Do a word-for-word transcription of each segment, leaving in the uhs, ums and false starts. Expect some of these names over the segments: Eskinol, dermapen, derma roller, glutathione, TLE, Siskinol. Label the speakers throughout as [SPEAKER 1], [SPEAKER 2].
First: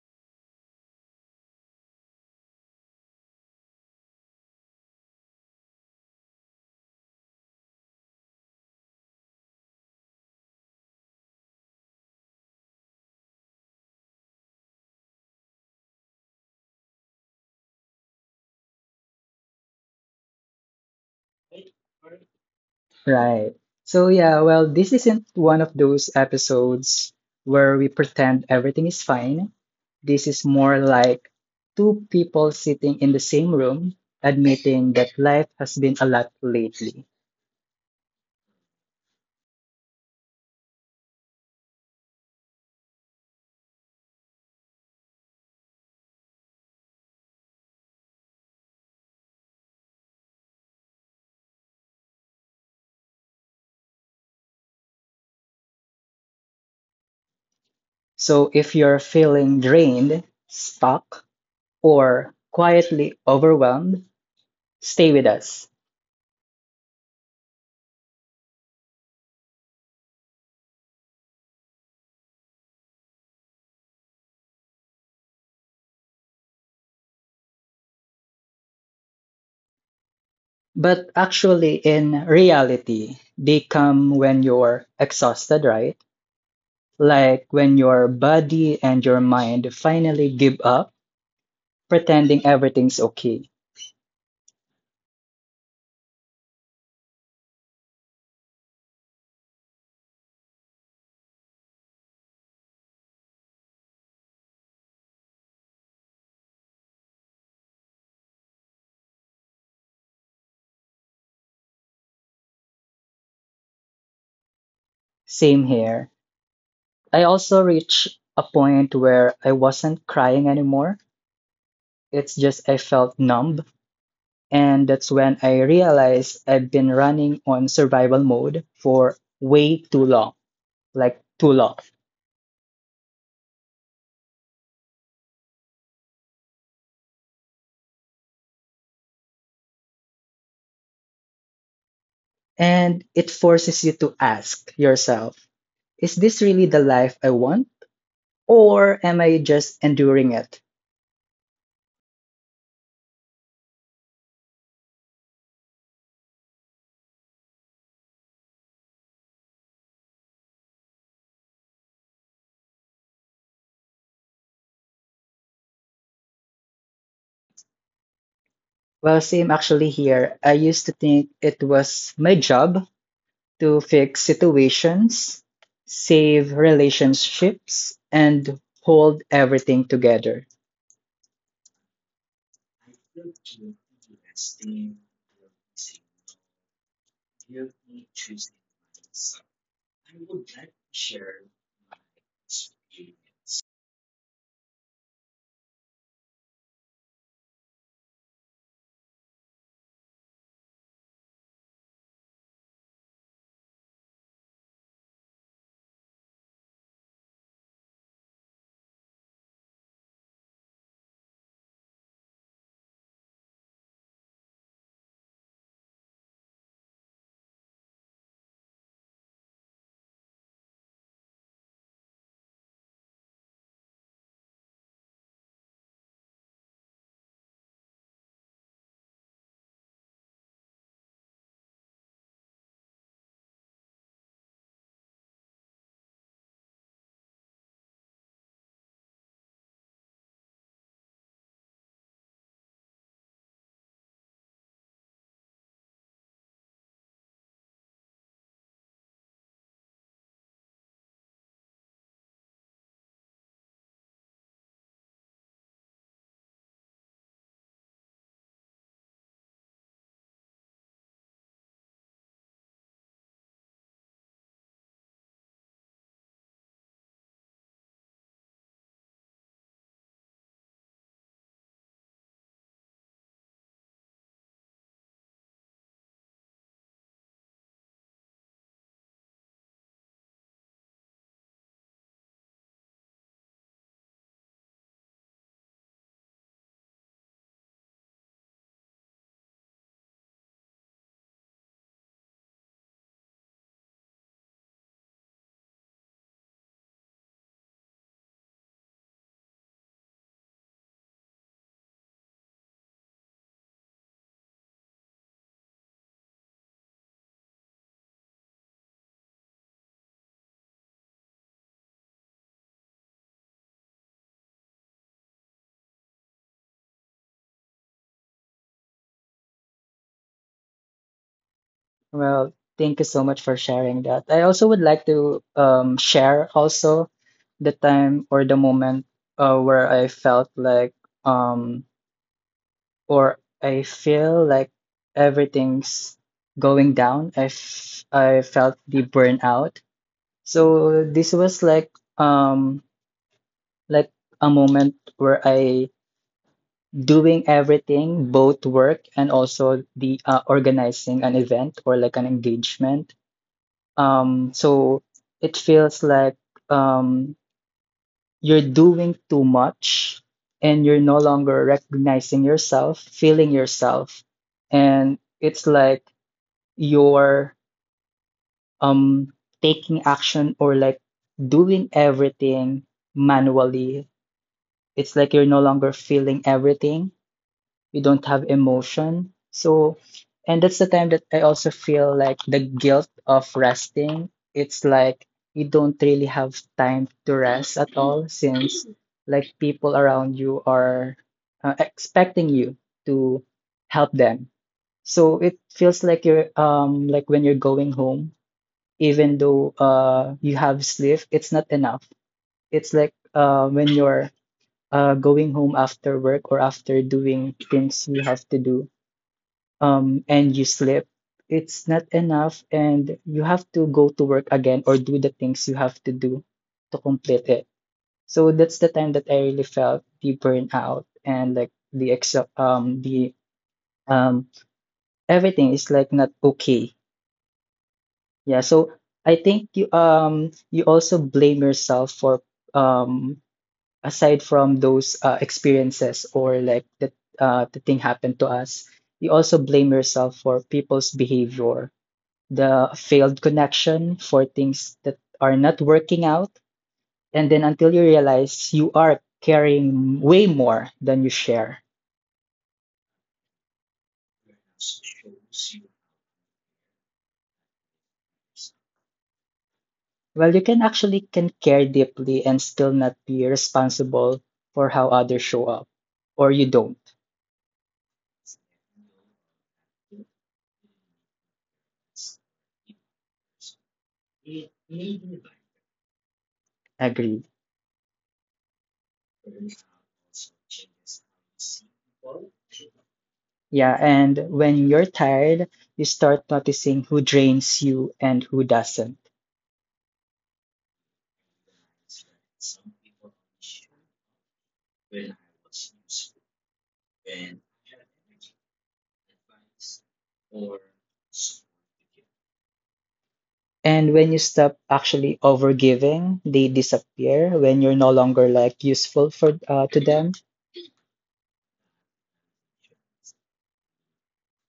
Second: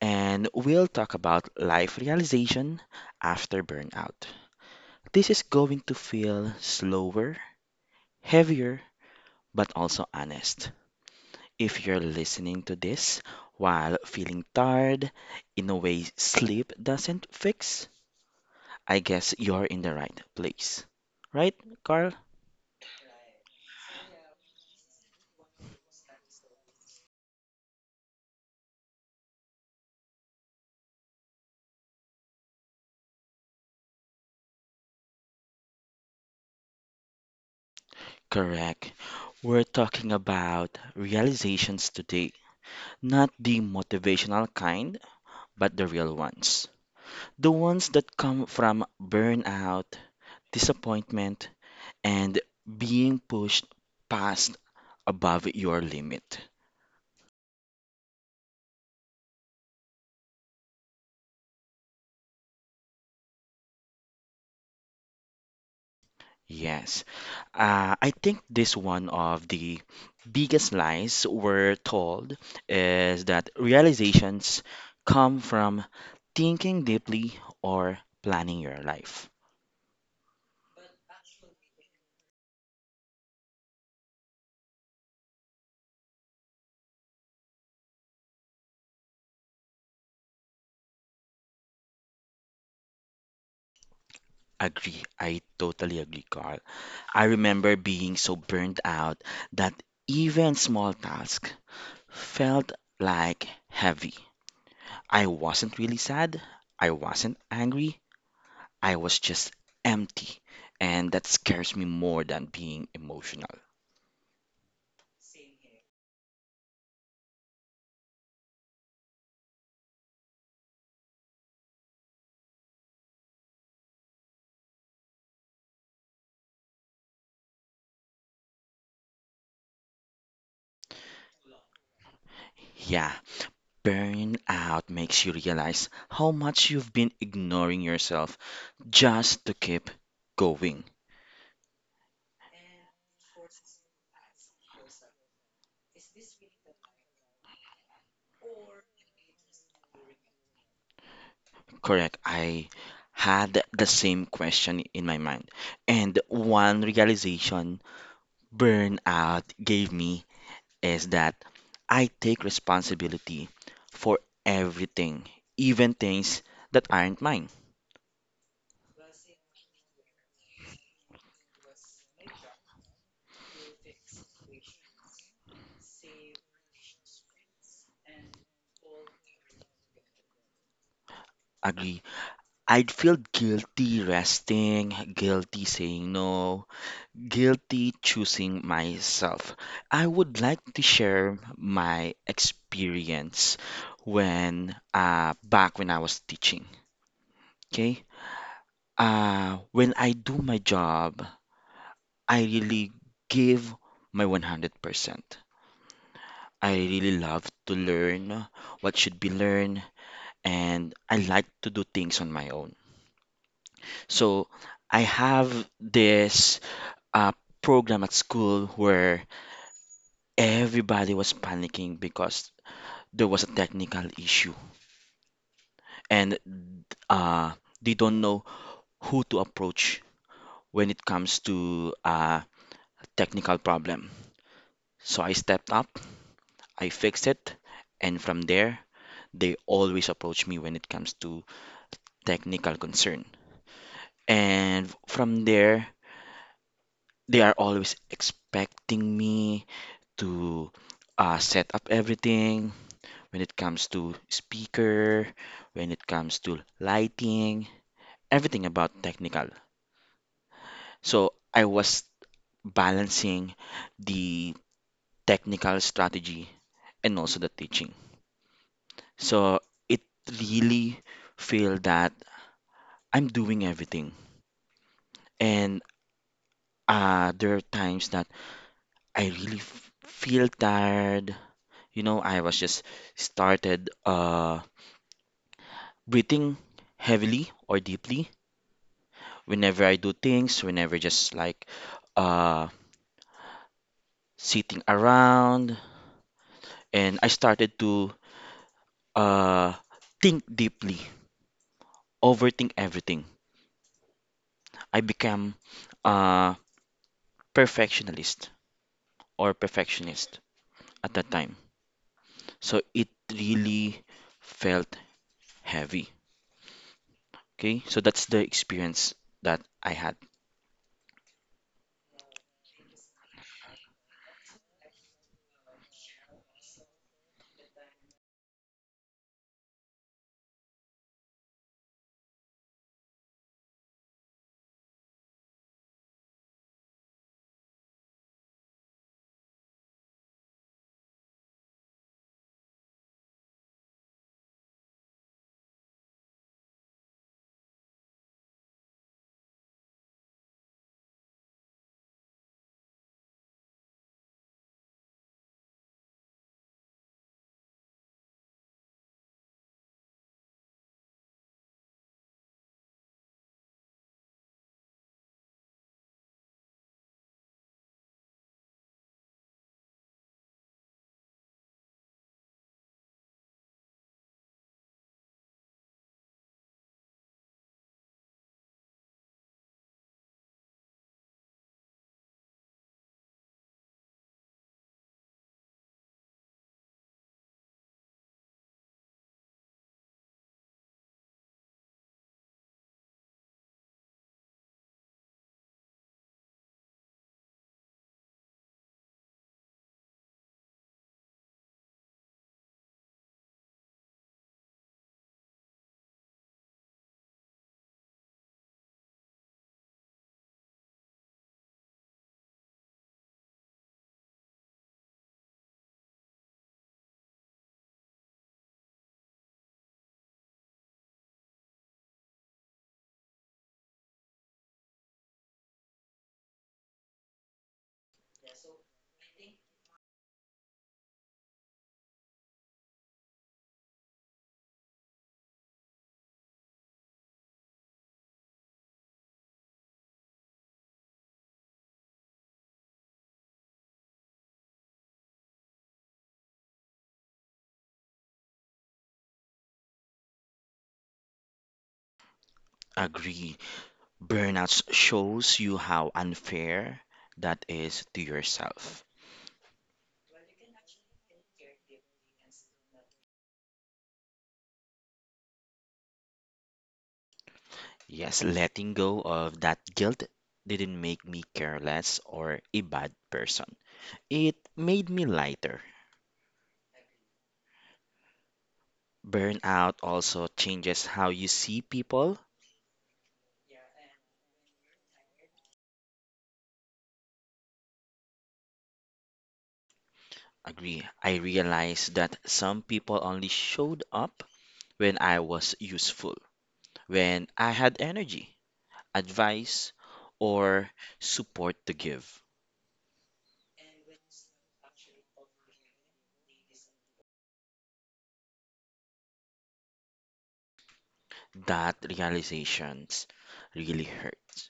[SPEAKER 1] and we'll talk about life realization after burnout. This is going to feel slower, heavier, but also honest. If you're listening to this while feeling tired in a way sleep doesn't fix, I guess you're in the right place. Right, Carl?
[SPEAKER 2] Right. So yeah, well, this isn't one of those episodes where we pretend everything is fine. This is more like two people sitting in the same room admitting that life has been a lot lately.
[SPEAKER 1] Correct. We're talking about realizations today, not the motivational kind, but the real ones. The ones that come from burnout, disappointment, and being pushed past above your limit.
[SPEAKER 2] So if you're feeling drained, stuck, or quietly overwhelmed, stay with us.
[SPEAKER 1] Yes. Uh, I think this one of the biggest lies we're told is that realizations come from thinking deeply or planning your life.
[SPEAKER 2] But actually, in reality, they come when you're exhausted, right? Like when your body and your mind finally give up pretending everything's okay.
[SPEAKER 1] Agree. I totally agree, Carl. I remember being so burnt out that even small tasks felt like heavy. I wasn't really sad. I wasn't angry. I was just empty, and that scares me more than being emotional.
[SPEAKER 2] Same here. I also reached a point where I wasn't crying anymore. It's just I felt numb. And that's when I realized I've been running on survival mode for way too long, like too long.
[SPEAKER 1] Yeah, burnout makes you realize how much you've been ignoring yourself just to keep going.
[SPEAKER 2] And it forces you to ask yourself, is this really the life I want? Or am I just enduring it?
[SPEAKER 1] Correct. I had the same question in my mind. And one realization burnout gave me is that I take responsibility for everything, even things that aren't mine.
[SPEAKER 2] Well, same actually here. I used to think it was my job to fix situations, save relationships, and hold everything together.
[SPEAKER 1] Agree. I'd feel guilty resting, guilty saying no, guilty choosing myself. I would like to share my experience when uh, back when I was teaching. Okay? Uh, when I do my job, I really give my one hundred percent. I really love to learn what should be learned, and I like to do things on my own. So I have this a program at school where everybody was panicking because there was a technical issue and uh, they don't know who to approach when it comes to a technical problem. So I stepped up, I fixed it, and from there, they always approach me when it comes to technical concern. And from there, they are always expecting me to uh, set up everything, when it comes to speaker, when it comes to lighting, everything about technical. So I was balancing the technical strategy and also the teaching. So it really feel that I'm doing everything. And uh, there are times that I really f- feel tired. You know, I was just started uh, breathing heavily or deeply whenever I do things, whenever just like uh sitting around, and I started to uh, think deeply, overthink everything. I became a perfectionist or perfectionist at that time. So it really felt heavy. Okay, so that's the experience that I had.
[SPEAKER 2] Well, thank you so much for sharing that. I also would like to um, share also the time or the moment uh, where I felt like um, or I feel like everything's going down. I, f I felt the burnout. So this was like um like a moment where I doing everything, both work and also the uh, organizing an event or like an engagement. Um, so it feels like um you're doing too much and you're no longer recognizing yourself, feeling yourself. And it's like you're um taking action or like doing everything manually. It's like you're no longer feeling everything. You don't have emotion. So, and that's the time that I also feel like the guilt of resting. It's like you don't really have time to rest at all since like people around you are uh, expecting you to help them. So it feels like you're um like when you're going home even though uh you have sleep, it's not enough. It's like uh when you're uh going home after work or after doing things you have to do, um, and you sleep, it's not enough, and you have to go to work again or do the things you have to do to complete it. So that's the time that I really felt the burnout and like the ex um the um everything is like not okay. Yeah, so I think you um you also blame yourself for um aside from those uh, experiences or like that uh the thing happened to us, you also blame yourself for people's behavior, the failed connection for things that are not working out, and then until you realize you are carrying way more than you share.
[SPEAKER 1] Agree. Burnout shows you how unfair that is to yourself.
[SPEAKER 2] Well, you can actually can care deeply and still not be responsible for how others show up, or you don't.
[SPEAKER 1] Yes, letting go of that guilt didn't make me careless or a bad person. It made me lighter.
[SPEAKER 2] Agreed.
[SPEAKER 1] Burnout also changes how you see people.
[SPEAKER 2] Yeah, and when you're tired, you start noticing who drains you and who doesn't.
[SPEAKER 1] Agree. I realized that some people only showed up when I was useful, when I had energy, advice, or support to give.
[SPEAKER 2] And when you stop actually overgiving, they disappear when you're no longer like useful for uh, to them.
[SPEAKER 1] That realizations really hurts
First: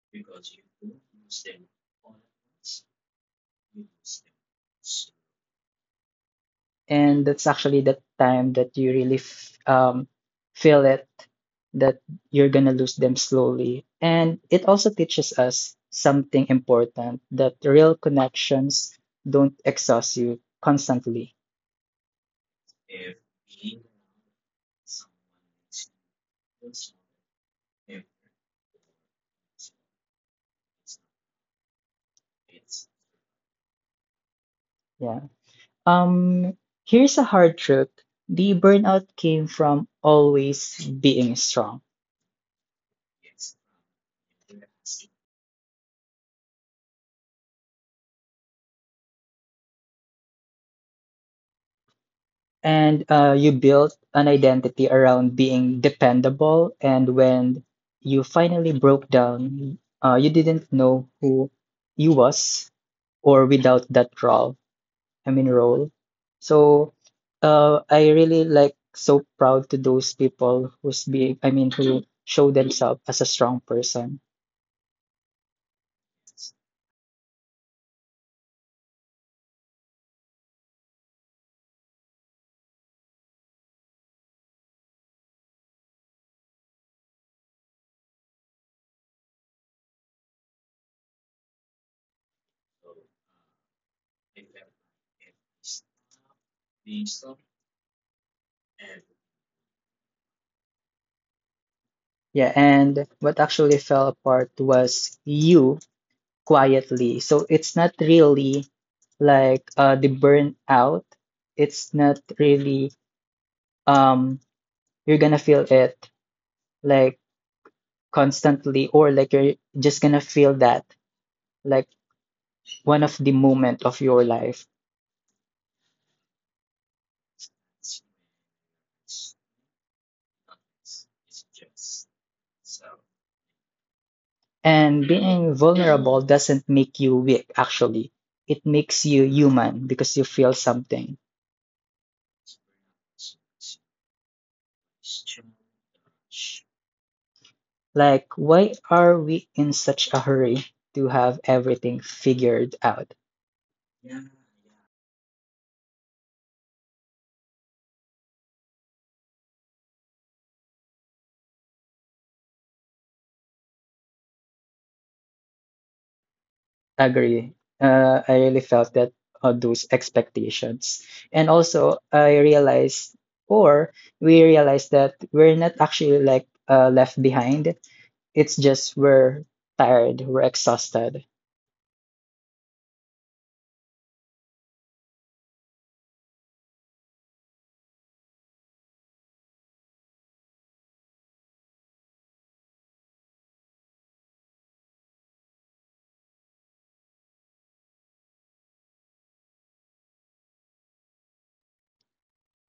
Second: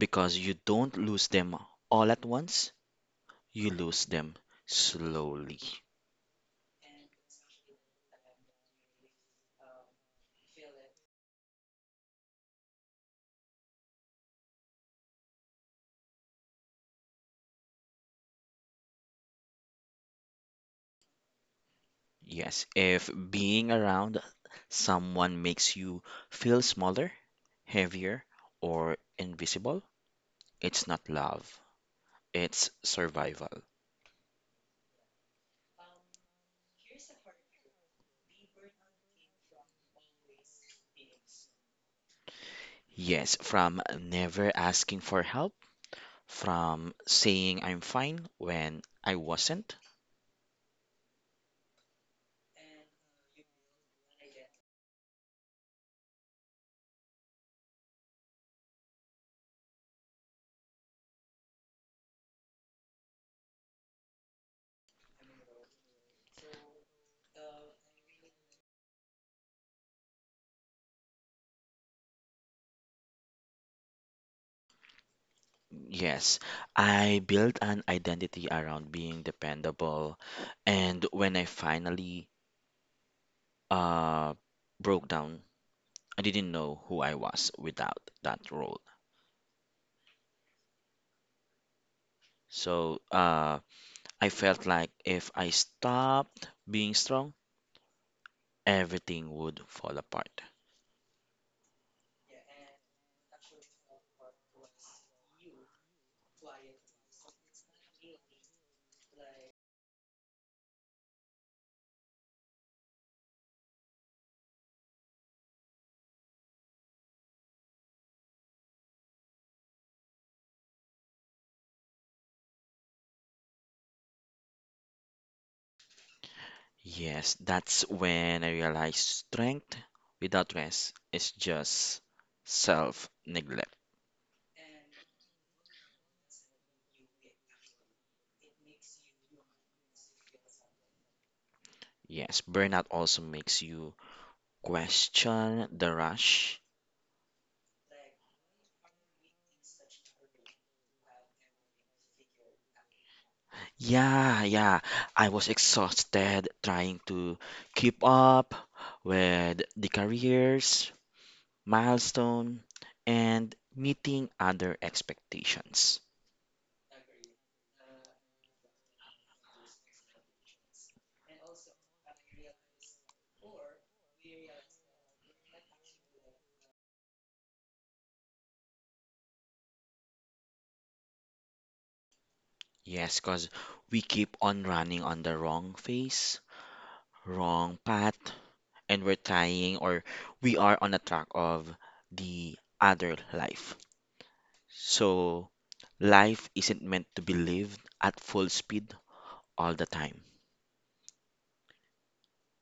[SPEAKER 1] because you don't lose them all at once, you lose them slowly.
[SPEAKER 2] And that's actually the time that you really f um, feel it that you're gonna lose them slowly. And it also teaches us something important that real connections don't exhaust you constantly.
[SPEAKER 1] Yes, if being around someone makes you feel smaller, heavier, or invisible, it's not love, it's survival.
[SPEAKER 2] Yeah. Um, Here's a hard truth. The burnout came from always being strong.
[SPEAKER 1] Yes, from never asking for help, from saying I'm fine when I wasn't.
[SPEAKER 2] And uh, you built an identity around being dependable and when you finally broke down, uh, you didn't know who you was or without that role, i mean role. So uh, i really like so proud to those people who's being, i mean who show themselves as a strong person.
[SPEAKER 1] Yes, I built an identity around being dependable, and when I finally uh broke down, I didn't know who I was without that role. So uh, I felt like if I stopped being strong, everything would fall apart.
[SPEAKER 2] Yeah, and what actually fell apart was you quietly. So it's not really like uh, the burnout. It's not really um you're gonna feel it like constantly or like you're just gonna feel that like one of the moment of your life.
[SPEAKER 1] Yes, that's when I realized strength without rest is just self neglect.
[SPEAKER 2] And being vulnerable doesn't make you weak, actually. It makes you human because you feel something.
[SPEAKER 1] Yes, burnout also makes you question the rush.
[SPEAKER 2] Like, why are we in such a hurry to have everything figured out?
[SPEAKER 1] Yeah, yeah, I was exhausted trying to keep up with the careers, milestone, and meeting other expectations.
[SPEAKER 2] Agree. Uh, I really felt that uh, those expectations. And also, I realized, or we realized that we're not actually like uh, left behind. It's just we're tired, we're exhausted.
[SPEAKER 1] Yes, because we keep on running on the wrong phase, wrong path, and we're trying or we are on the track of the other life. So, life isn't meant to be lived at full speed all the time.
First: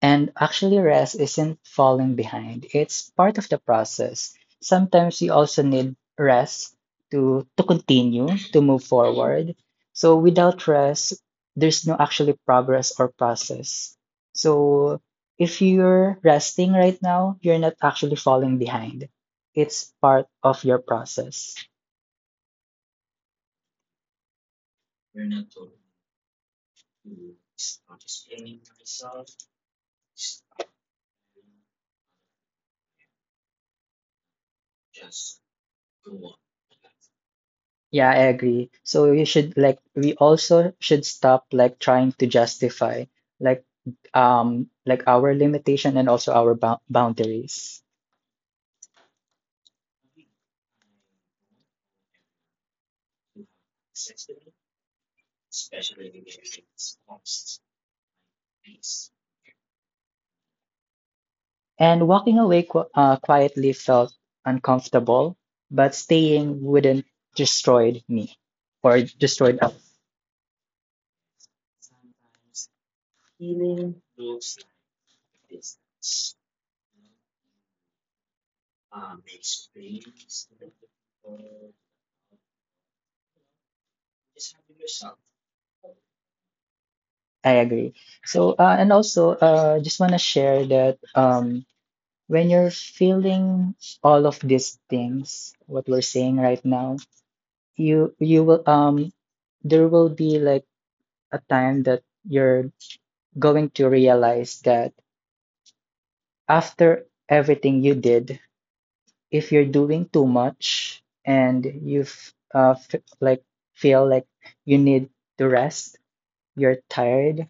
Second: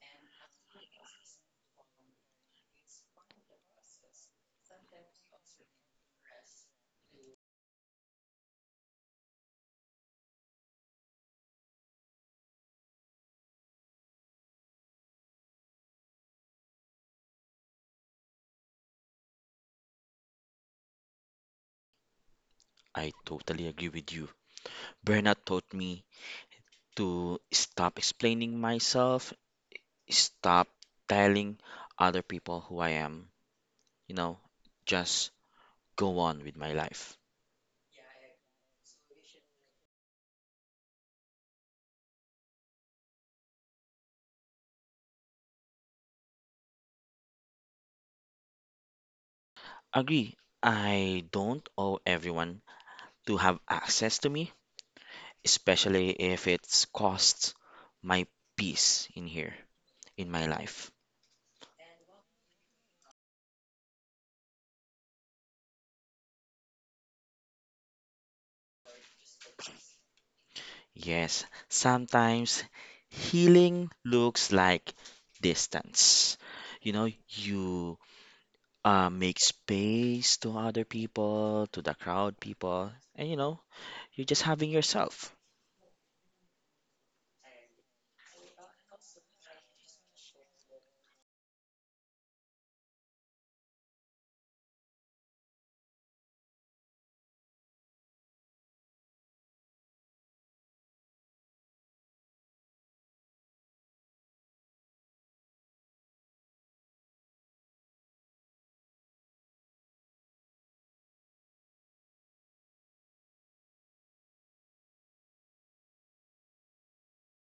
[SPEAKER 2] And actually, rest isn't falling behind. It's part of the process. Sometimes you also need rest to to continue, to move forward. So without rest, there's no actually progress or process. So if you're resting right now, you're not actually falling behind. It's part of your process.
[SPEAKER 1] I totally agree with you. Burnout taught me to stop explaining myself, stop telling other people who I am, you know, just go on with my life.
[SPEAKER 2] Yeah, I agree. So you should like we also should stop like trying to justify like um like our limitation and also our bou- boundaries.
[SPEAKER 1] Agree, I don't owe everyone to have access to me, especially if it's costs my peace in here, in my life.
[SPEAKER 2] And walking away qu uh, quietly felt uncomfortable, but staying wouldn't destroyed me or destroyed us.
[SPEAKER 1] Yes, sometimes healing looks like distance. You know, you uh, make space to other people, to the crowd people, and you know, you're just having yourself.
[SPEAKER 2] I agree. So uh, and also uh just want to share that um when you're feeling all of these things what we're saying right now you you will um there will be like a time that you're going to realize that after everything you did, if you're doing too much and you've uh, f like feel like you need to rest, you're tired,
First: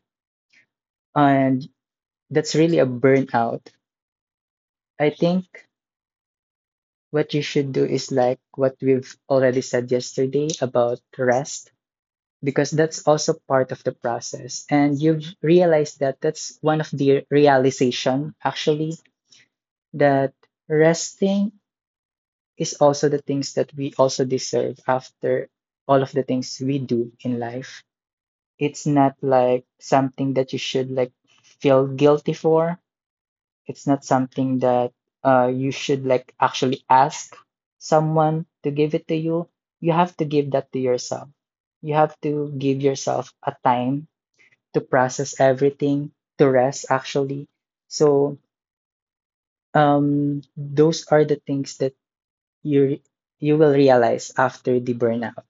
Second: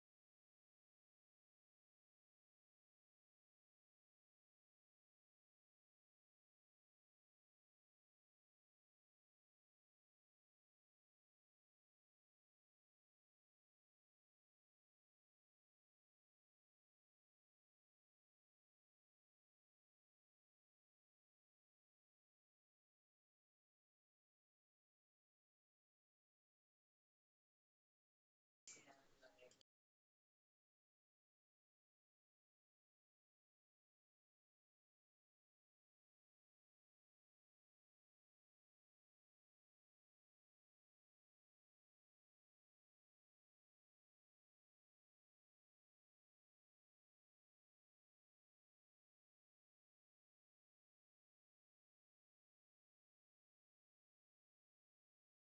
[SPEAKER 2] and that's really a burnout. I think what you should do is like what we've already said yesterday about rest because that's also part of the process. And you've realized that that's one of the realization, actually, that resting is also the things that we also deserve after all of the things we do in life. It's not like something that you should like feel guilty for. It's not something that uh, you should like actually ask someone to give it to you. You have to give that to yourself. You have to give yourself a time to process everything, to rest actually. So um, those are the things that you you will realize after the burnout.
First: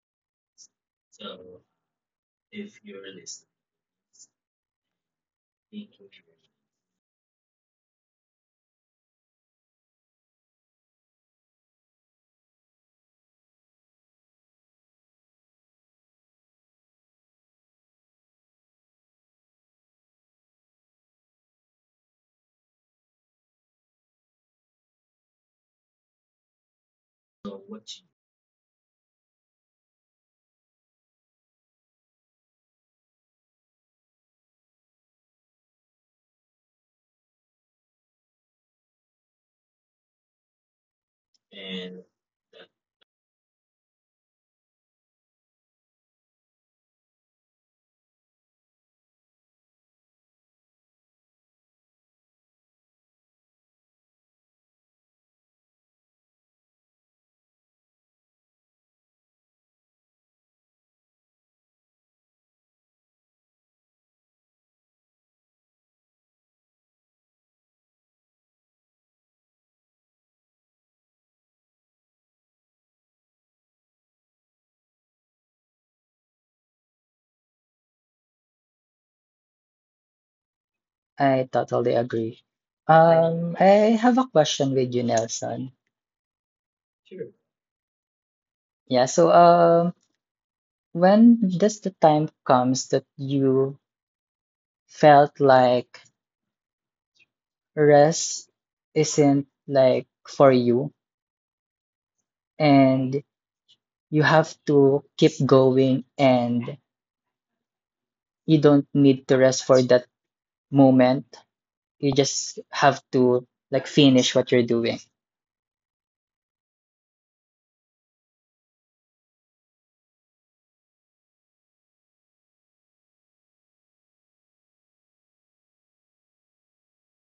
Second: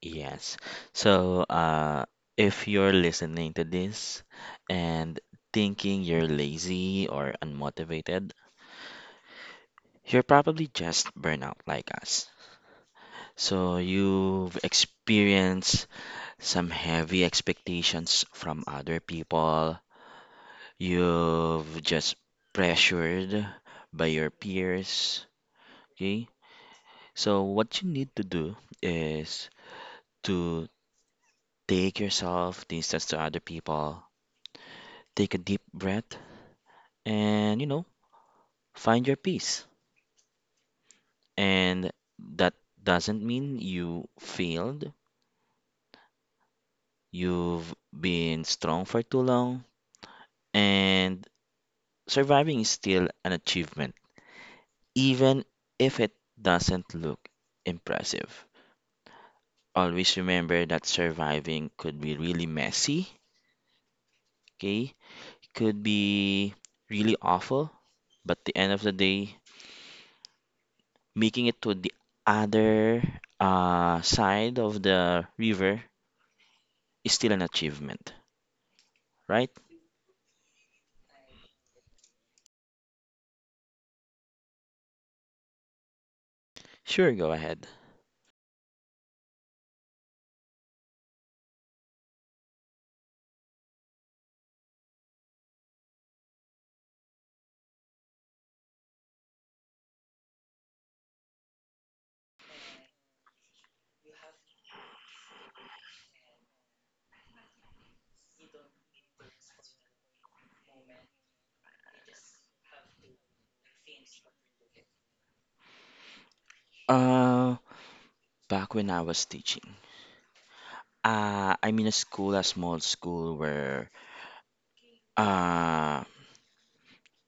[SPEAKER 1] Yes. So, uh, if you're listening to this and thinking you're lazy or unmotivated, you're probably just burnout like us. So, you've experienced some heavy expectations from other people. You've just pressured by your peers. Okay? So, what you need to do is to take yourself, distance to other people, take a deep breath and you know, find your peace. And that doesn't mean you failed, you've been strong for too long, and surviving is still an achievement, even if it doesn't look impressive. Always remember that surviving could be really messy, okay? It could be really awful, but the end of the day, making it to the other uh, side of the river is still an achievement. Right?
[SPEAKER 2] I totally agree. Um, I have a question with you, Nelson.
[SPEAKER 1] Sure, go ahead.
[SPEAKER 2] Yeah, so um, when does the time comes that you felt like rest isn't like for you and you have to keep going and you don't need to rest for that moment. You just have to like finish what you're doing.
[SPEAKER 1] Uh, Back when I was teaching, uh, I'm in a school, a small school where uh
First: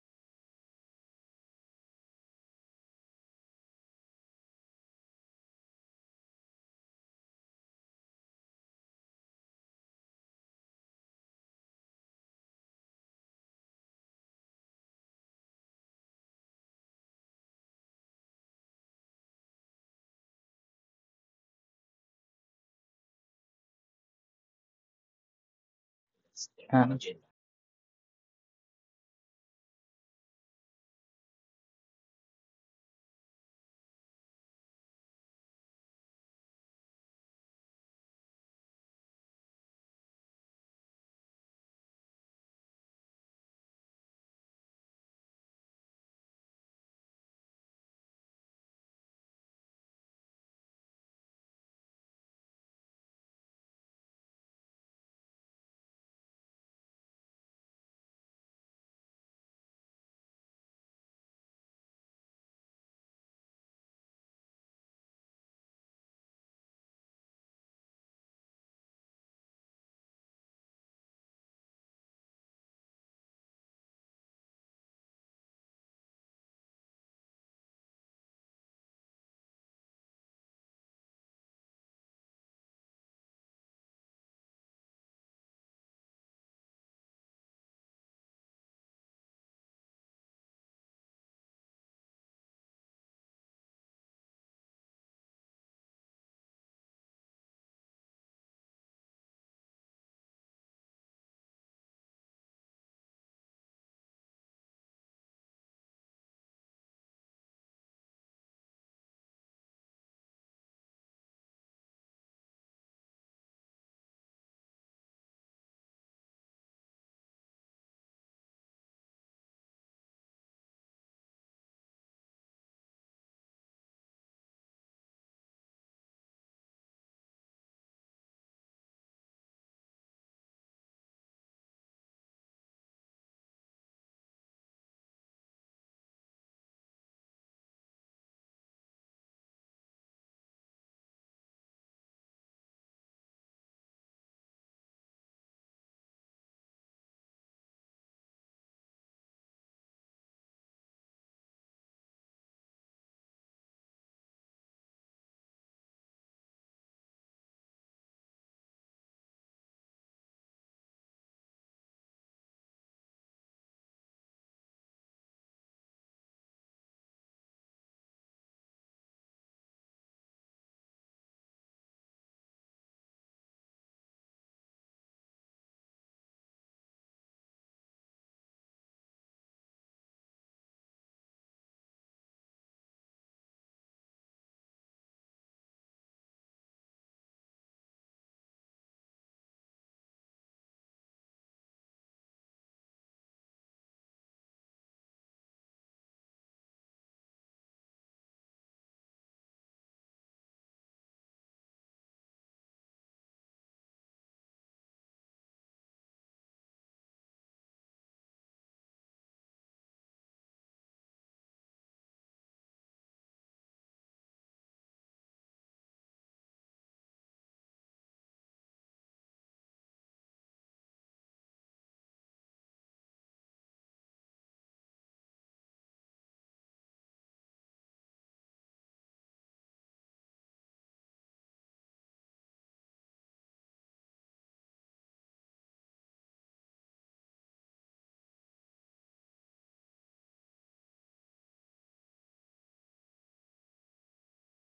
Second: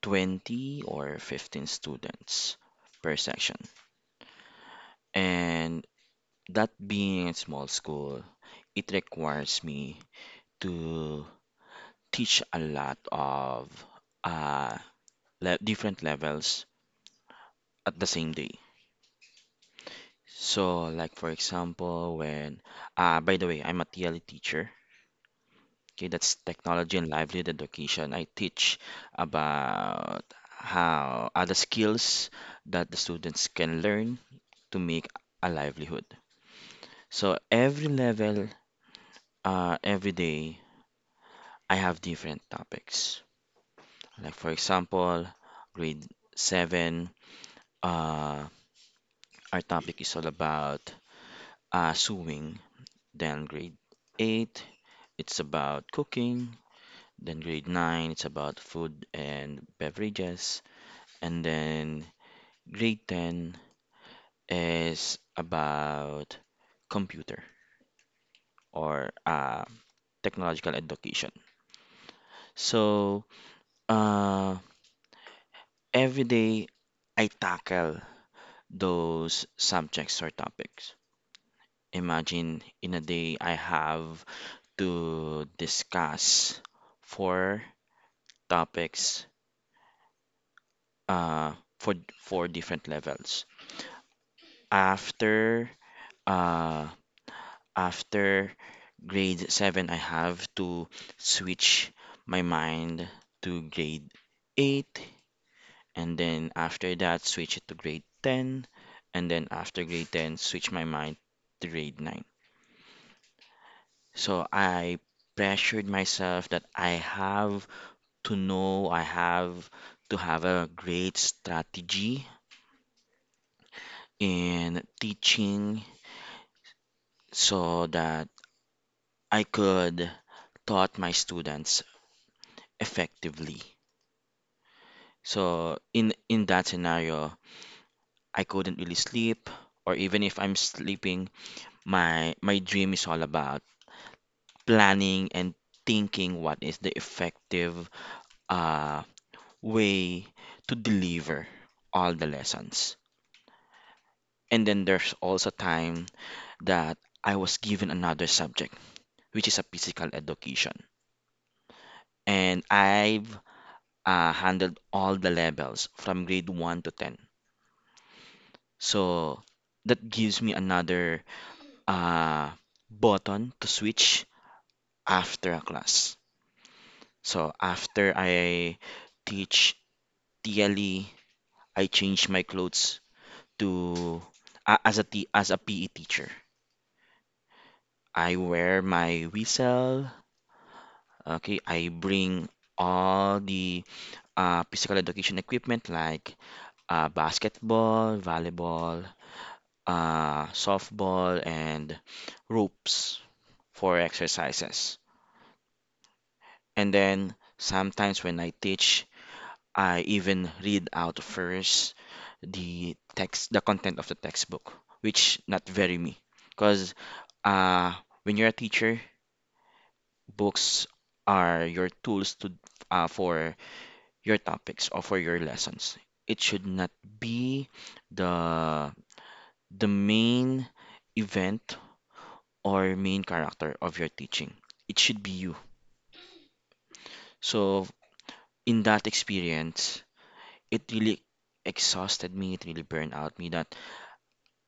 [SPEAKER 1] twenty or fifteen students per section. And that being a small school, it requires me to teach a lot of uh le different levels at the same day. So, like for example, when uh by the way, I'm a T L E teacher. Okay, that's technology
[SPEAKER 2] Um,
[SPEAKER 1] and livelihood education. I teach about how other skills that the students can learn to make a livelihood. So every level, uh, every day, I have different topics. Like for example, grade seven, uh, our topic is all about uh, sewing. Then grade eight, it's about cooking. Then grade nine, it's about food and beverages. And then grade ten is about computer or uh, technological education. So uh, every day I tackle those subjects or topics. Imagine in a day I have to discuss four topics uh, for four different levels. After uh, After grade seven I have to switch my mind to grade eight and then after that switch it to grade ten and then after grade ten switch my mind to grade nine. So I pressured myself that I have to know, I have to have a great strategy in teaching so that I could taught my students effectively. So in in that scenario, I couldn't really sleep, or even if I'm sleeping, my my dream is all about planning and thinking what is the effective uh way to deliver all the lessons. And then there's also time that I was given another subject, which is a physical education. And I've uh, handled all the levels from grade one to ten. So that gives me another uh, button to switch after a class. So after I teach T L E, I change my clothes to uh, as a t- as a P E teacher. I wear my whistle. Okay, I bring all the uh, physical education equipment like uh, basketball, volleyball, uh, softball, and ropes for exercises. And then sometimes when I teach I even read out first the text, the content of the textbook, which not very me, because uh, when you're a teacher, books are your tools to uh, for your topics or for your lessons. It should not be the the main event or main character of your teaching. It should be you. So in that experience, it really exhausted me. It really burned out me that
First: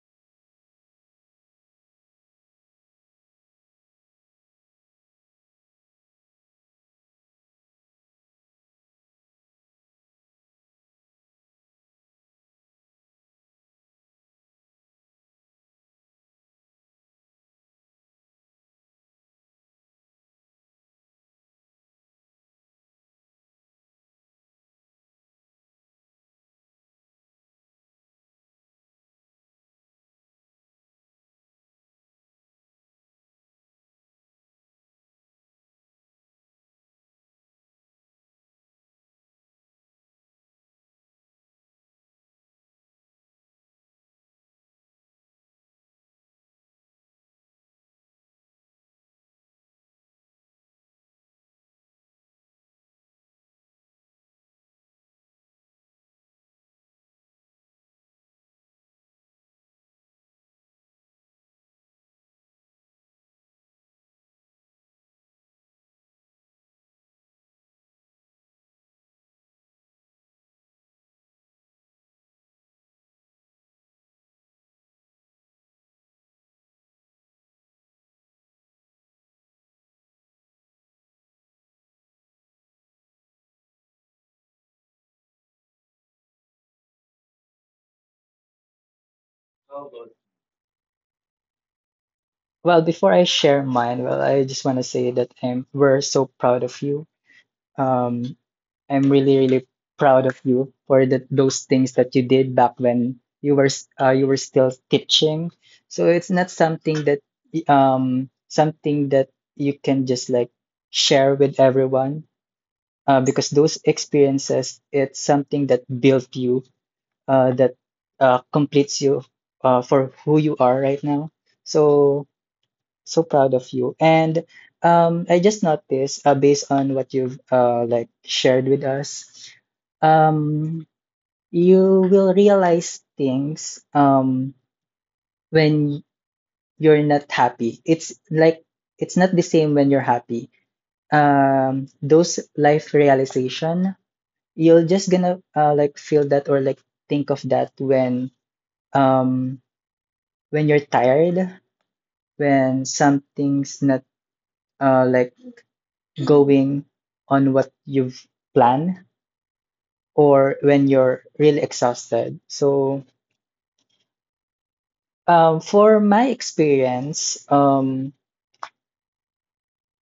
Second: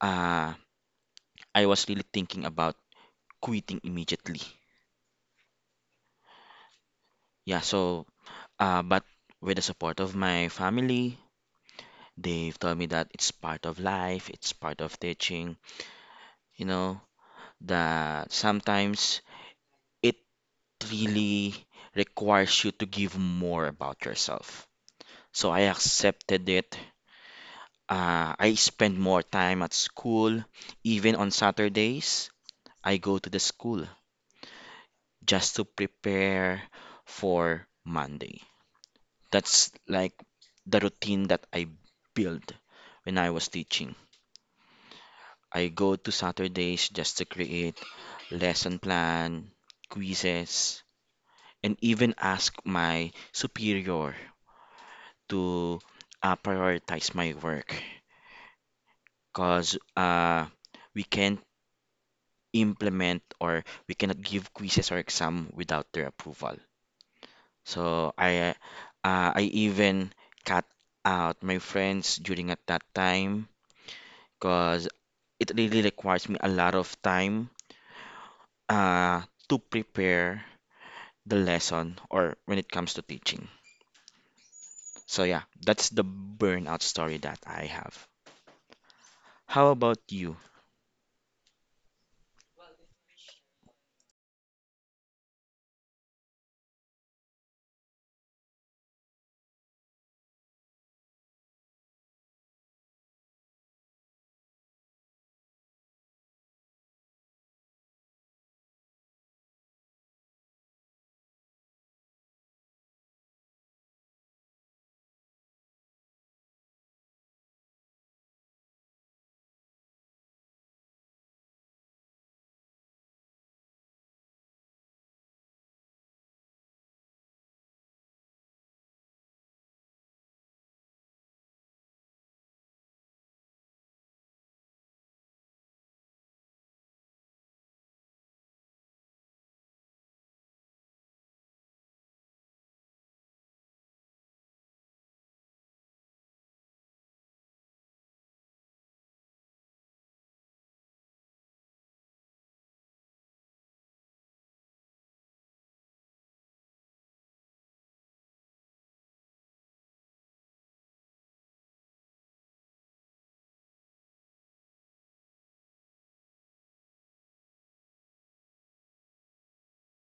[SPEAKER 1] uh I was really thinking about quitting immediately. Yeah, so uh, but with the support of my family, they've told me that it's part of life, it's part of teaching, you know, that sometimes it really requires you to give more about yourself. So I accepted it. Uh, I spend more time at school, even on Saturdays, I go to the school just to prepare for Monday. That's like the routine that I built when I was teaching. I go to Saturdays just to create lesson plan, quizzes, and even ask my superior to uh, prioritize my work because uh, we can't implement or we cannot give quizzes or exam without their approval. So I uh, I even cut out my friends during at that time because it really requires me a lot of time uh, to prepare the lesson or when it comes to teaching. So yeah, that's the burnout story that I have. How about you?
[SPEAKER 2] well, before I share mine, well, I just want to say that um, we're so proud of you. Um, I'm really, really proud of you for the, those things that you did back when you were s- uh, you were still teaching. So it's not something that y- um something that you can just like share with everyone uh, because those experiences it's something that built you uh, that uh, completes you uh, for who you are right now. So so proud of you. And um, I just noticed, uh, based on what you've uh, like shared with us, um, you will realize things um, when you're not happy. It's like it's not the same when you're happy. Um, those life realization, you're just gonna uh, like feel that or like think of that when um, when you're tired, when something's not uh, like going on what you've planned or when you're really exhausted. So, um, for my experience, um,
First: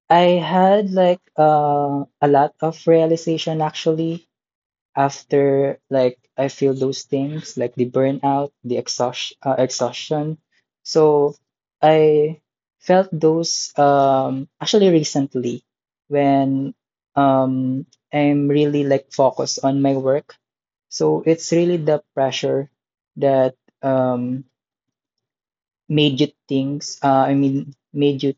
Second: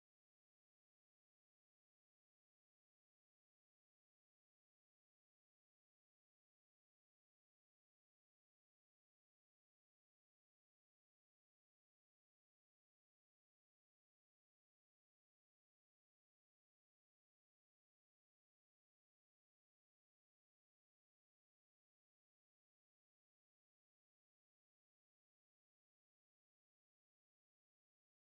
[SPEAKER 2] I had like uh, a lot of realization actually after like I feel those things like the burnout, the exhaustion, uh, exhaustion. So I felt those um actually recently when um I'm really like focused on my work. So it's really the pressure that um made you things uh, I mean made you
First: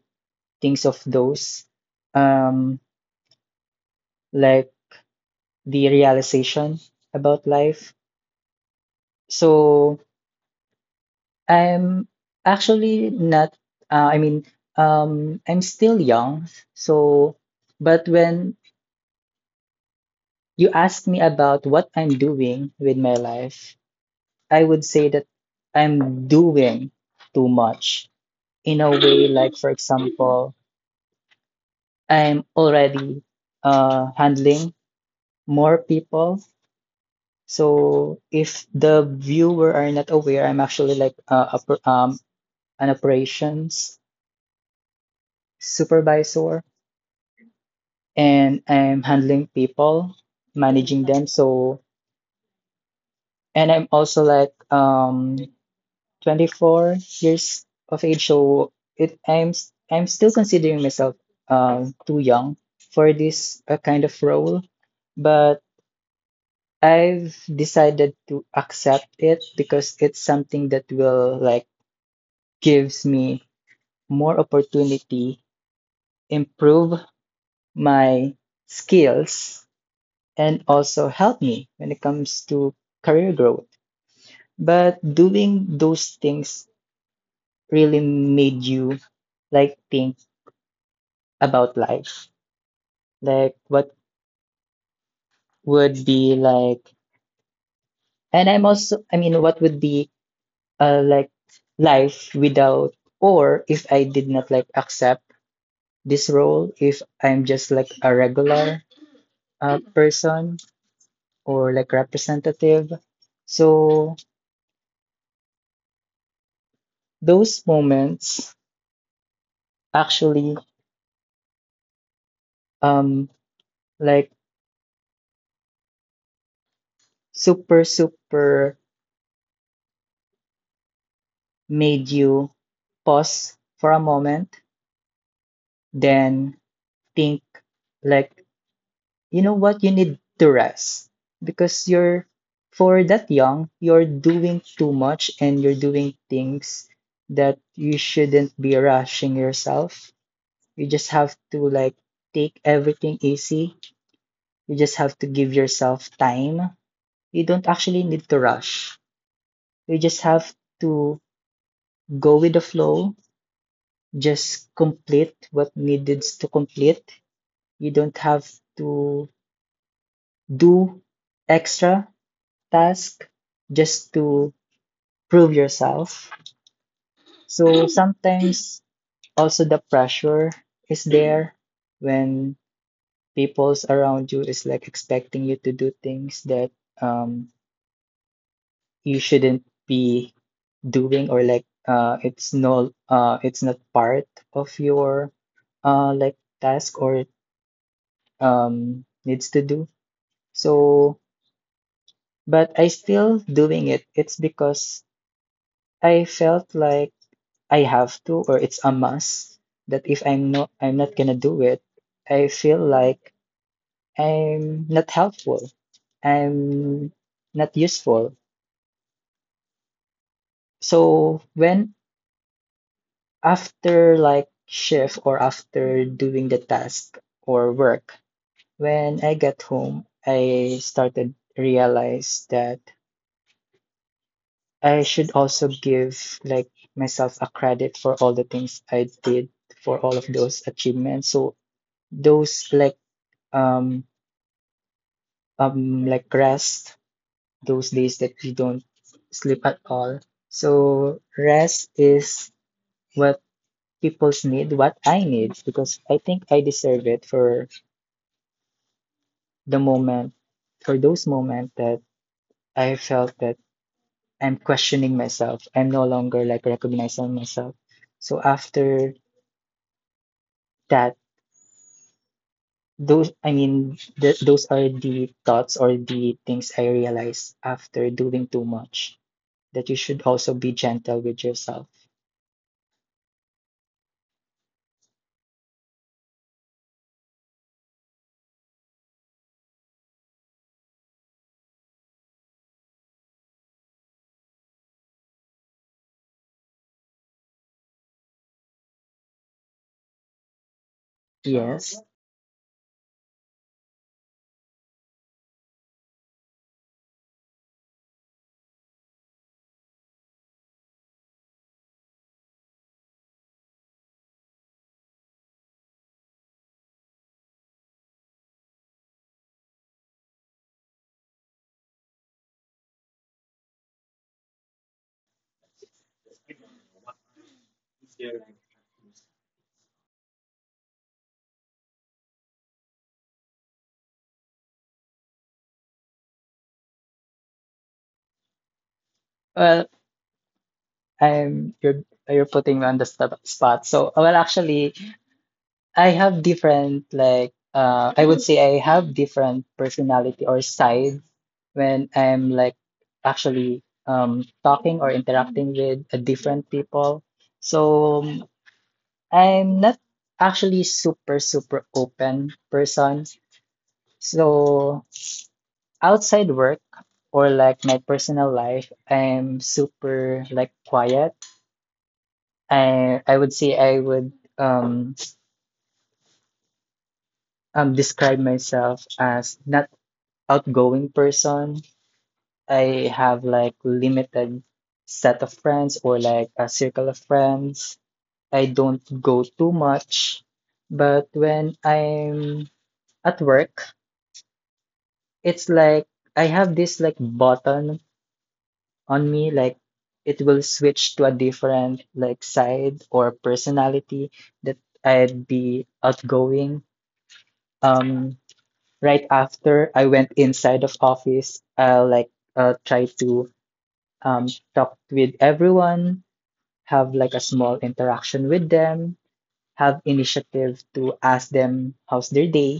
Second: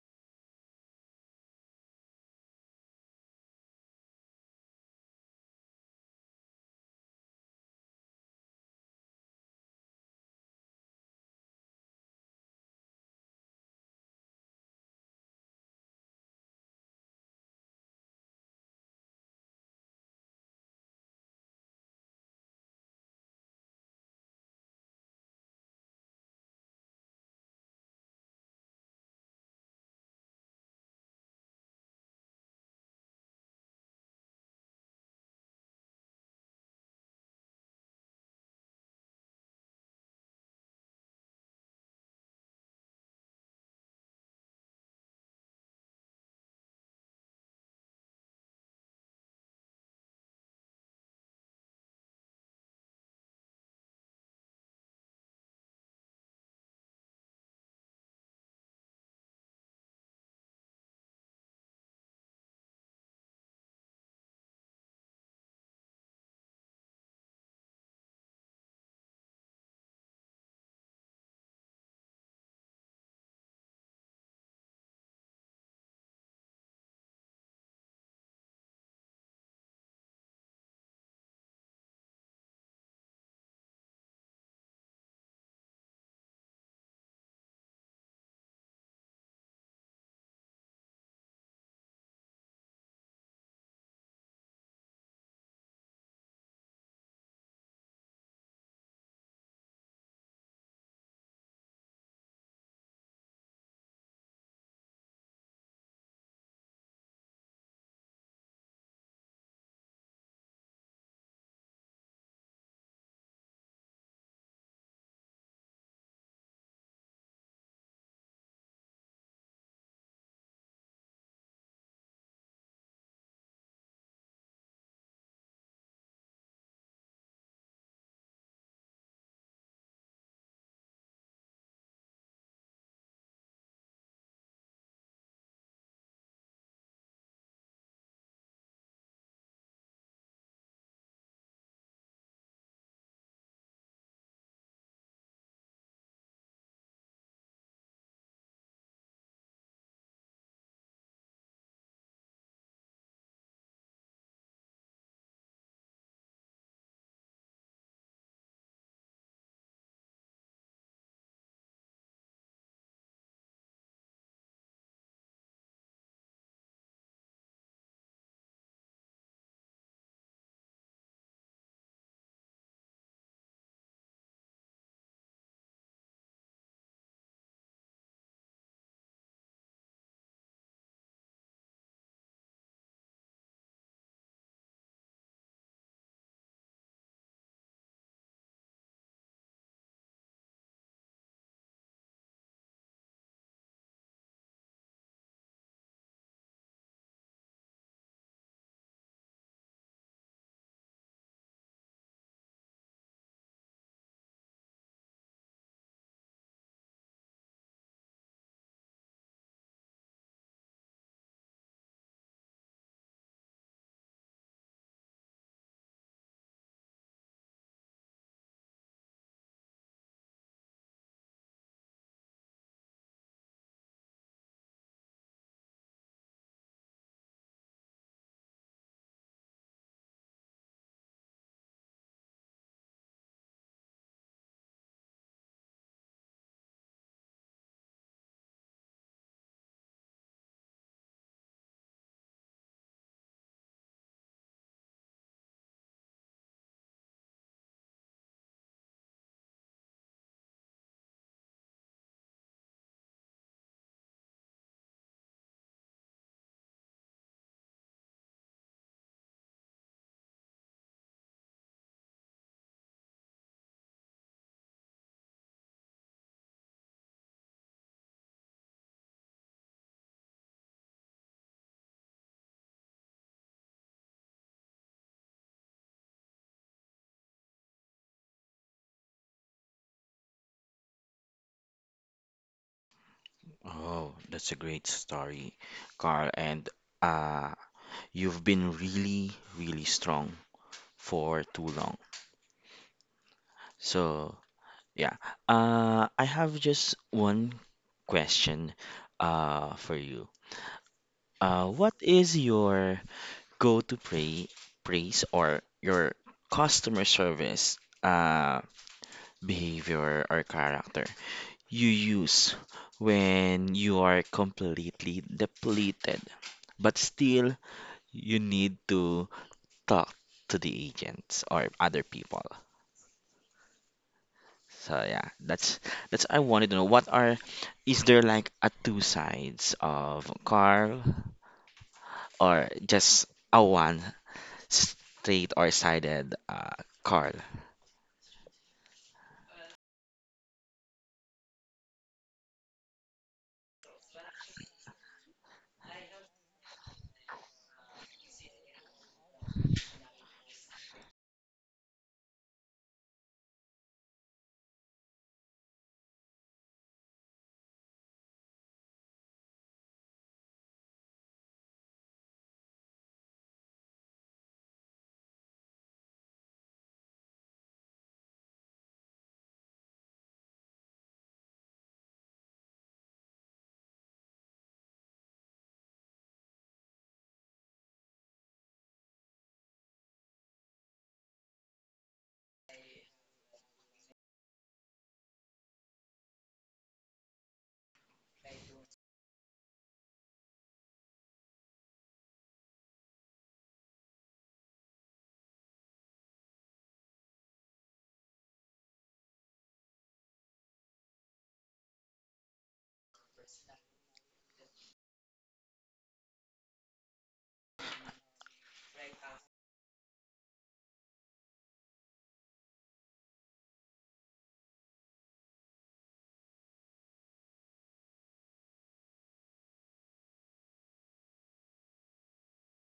[SPEAKER 2] things of those um like the realization about life. So I'm actually not, uh, I mean, um, I'm still young. So, but when you ask me about what I'm doing with my life, I would say that I'm doing too much in a way, like, for example, I'm already uh, handling more people. So, if the viewer are not aware, I'm actually like uh, oper- um, an operations supervisor. And I'm handling people, managing them. So, and I'm also like um twenty-four years of age, so it I'm s- I'm still considering myself um too young for this uh, kind of role, but I've decided to accept it because it's something that will like gives me more opportunity, improve my skills, and also help me when it comes to career growth. But doing those things really made you like think about life. Like what would be like, and I'm also, I mean, what would be uh, like life without, or if I did not like accept this role, if I'm just like a regular uh, person or like representative. So those moments actually um like super super made you pause for a moment, then think like, you know what, you need to rest because you're for that young, you're doing too much and you're doing things that you shouldn't be rushing yourself. You just have to like take everything easy. You just have to give yourself time. You don't actually need to rush. You just have to go with the flow just complete what needed to complete. You don't have to do extra task just to prove yourself. So sometimes also the pressure is there when people's around you is like expecting you to do things that um you shouldn't be doing, or like uh it's no uh it's not part of your uh like task or um needs to do. So, but I still doing it. It's because I felt like I have to, or it's a must that if I'm not, I'm not gonna do it, I feel like I'm not helpful. I'm not useful. So when after like shift or after doing the task or work, when I get home, I started realize that I should also give like myself a credit for all the things I did, for all of those achievements. So those like um um like rest, those days that you don't sleep at all. So rest is what people's need, what I need, because I think I deserve it for the moment, for those moments that I felt that I'm questioning myself. I'm no longer like recognizing myself. So after that, Those, I mean, th those are the thoughts or the things I realize after doing too much, that you should also be gentle with yourself.
[SPEAKER 1] Oh, that's a great story, Carl. And uh, you've been really, really strong for too long. So yeah, uh, I have just one question uh, for you. Uh, what
[SPEAKER 2] Yes.
[SPEAKER 1] is your go to pray, praise or your customer service uh, behavior or character you use when you are completely depleted, but still you need to talk to the agents or other people. So yeah, that's that's I wanted to know what are is there like a two sides of Carl or just a one straight or sided uh Carl?
[SPEAKER 2] Well, I'm you're you're putting me on the st spot. So, well, actually, I have different like uh, I would say I have different personality or sides when I'm like actually um talking or interacting with uh, different people. So I'm not actually super, super open person. So outside work or like my personal life, I'm super like quiet. I I would say I would um um describe myself as not outgoing person. I have like limited set of friends or like a circle of friends. I don't go too much. But when I'm at work, it's like I have this like button on me, like it will switch to a different like side or personality that I'd be outgoing. Um, right after I went inside of office, I'll like uh, try to um talk with everyone, have like a small interaction with them, have initiative to ask them how's their day.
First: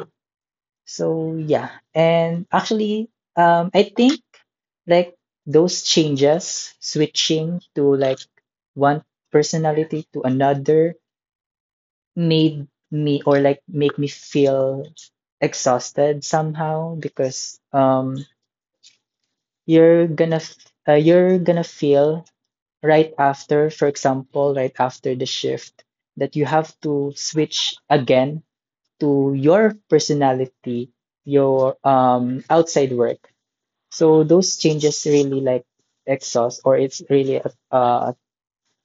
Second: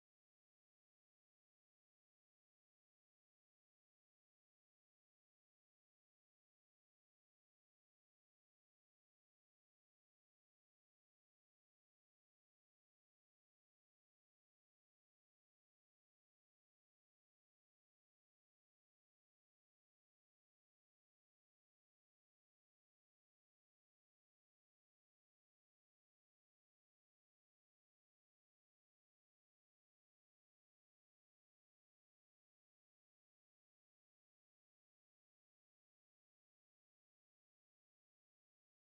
[SPEAKER 2] So yeah, and actually, um, I think like those changes, switching to like one personality to another, made me or like make me feel exhausted somehow because um you're gonna f- uh, you're gonna feel right after, for example, right after the shift that you have to switch again to your personality, your um outside work. So those changes really like exhaust, or it's really a, a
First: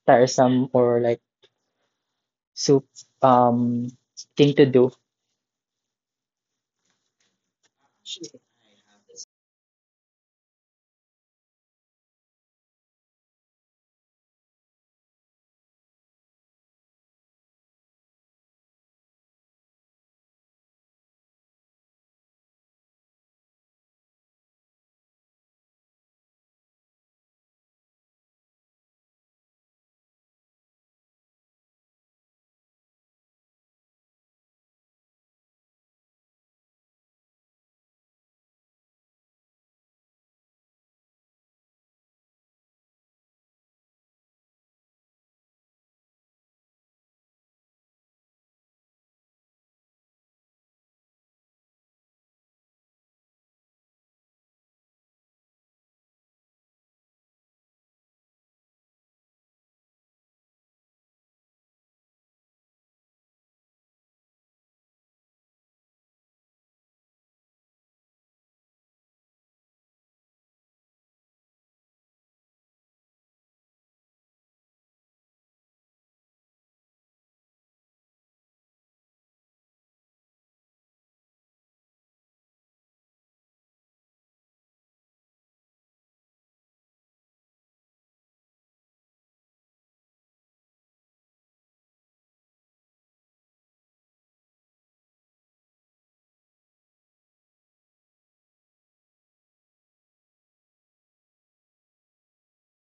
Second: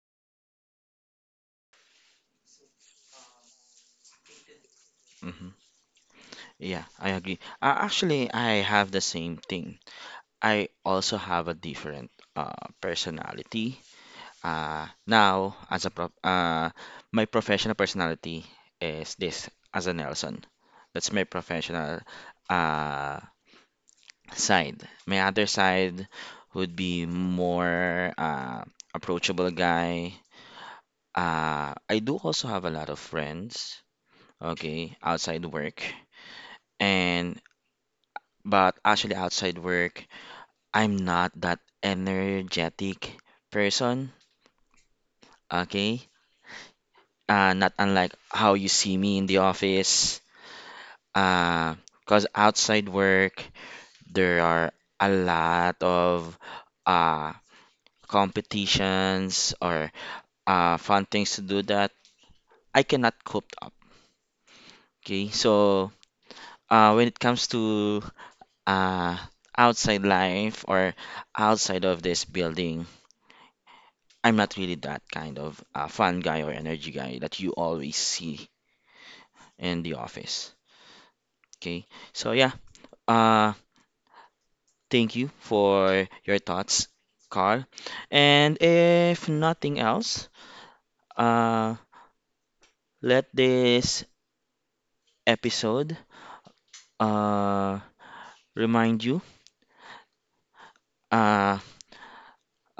[SPEAKER 2] tiresome or like soup um thing to do.
[SPEAKER 1] Yeah, I agree. Uh, actually, I have the same thing. I also have a different uh, personality. Uh, now, as a prof uh, my professional personality is this, as a Nelson. That's my professional uh, side. My other side would be more uh, approachable guy. Uh, I do also have a lot of friends, okay, outside work. And but actually outside work I'm not that energetic person, okay? Uh, not unlike how you see me in the office. Uh, because outside work, there are a lot of uh, competitions or uh, fun things to do that I cannot cope up, okay? So uh, when it comes to uh, outside life or outside of this building, I'm not really that kind of uh, fun guy or energy guy that you always see in the office. Okay, so yeah, uh, thank you for your thoughts, Carl. And if nothing else, uh, let this episode uh, remind you uh,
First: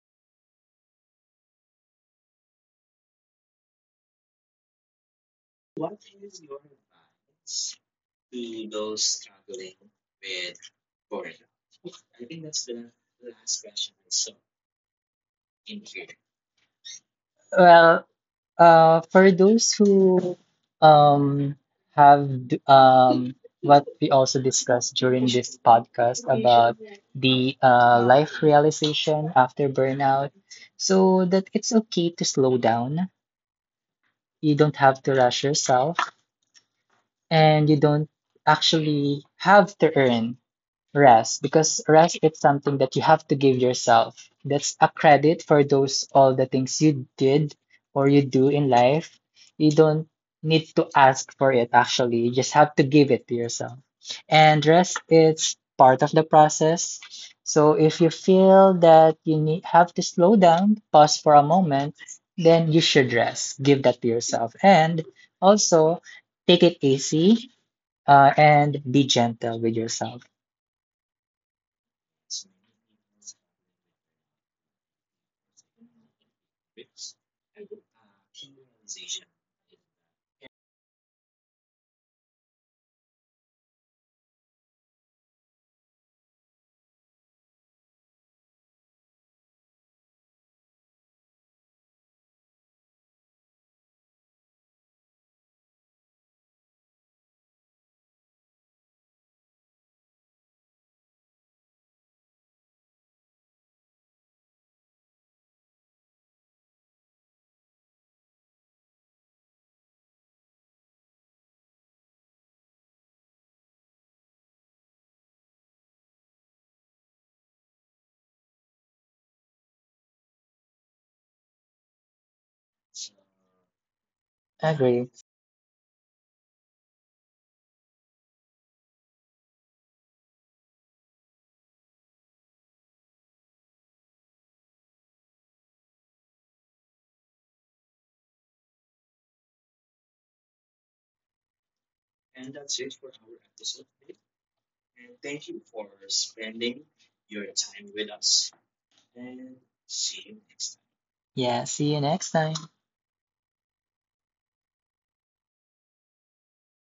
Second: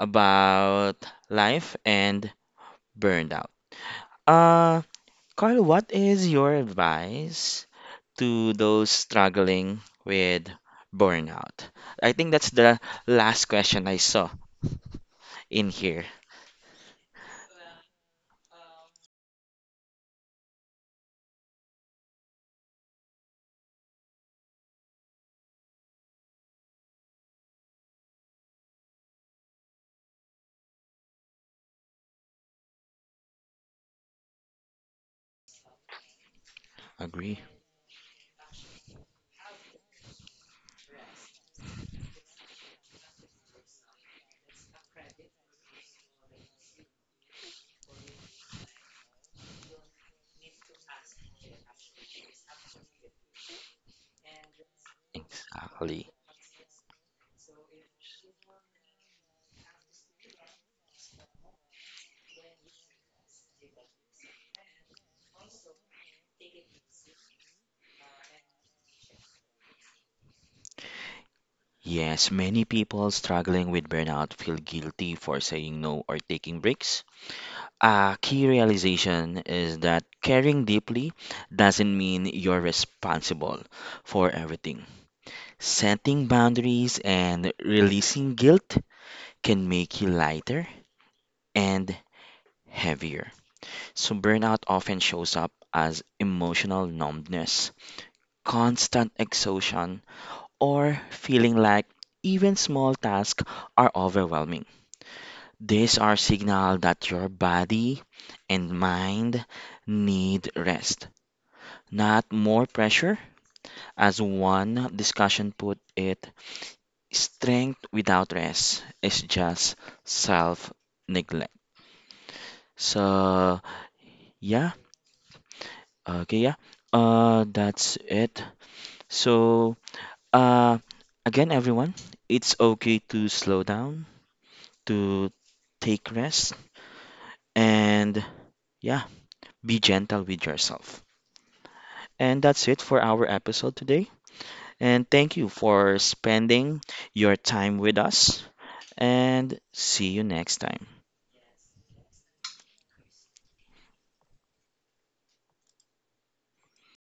[SPEAKER 1] about life and burned out. Uh, Carl, what is your advice to those struggling with burnout? I think that's the last question I saw in here.
[SPEAKER 2] Well, uh, for those who um have d- um what we also discussed during this podcast about the uh, life realization after burnout, so that it's okay to slow down. You don't have to rush yourself,
[SPEAKER 1] Agree?
[SPEAKER 2] and you don't actually have to earn. Rest, because rest is something that you have to give yourself. That's a credit for those all the things you did or you do in life. You don't need to ask for it actually. You just have to give it to yourself. And rest is part
[SPEAKER 1] Exactly.
[SPEAKER 2] of the process. So if you feel that you need have to slow down, pause for a moment, then you should rest. Give that to yourself. And also take it easy, uh, and be gentle with yourself.
[SPEAKER 1] Yes, many people struggling with burnout feel guilty for saying no or taking breaks. A key realization is that caring deeply doesn't mean you're responsible for everything. Setting boundaries and releasing guilt can make you lighter and heavier. So, burnout often shows up as emotional numbness, constant exhaustion, or feeling like even small tasks are overwhelming. These are signals that your body and mind need rest, not more pressure. As one discussion put it, strength without rest is just self neglect. So, yeah.
[SPEAKER 2] Agree.
[SPEAKER 1] Okay, yeah. Uh, that's it. So, uh, again, everyone, it's okay to slow down, to take rest, and yeah, be gentle with yourself. And that's it for our episode today. And thank you for spending your time with us. And see you next time.
[SPEAKER 2] Yeah, see you next time.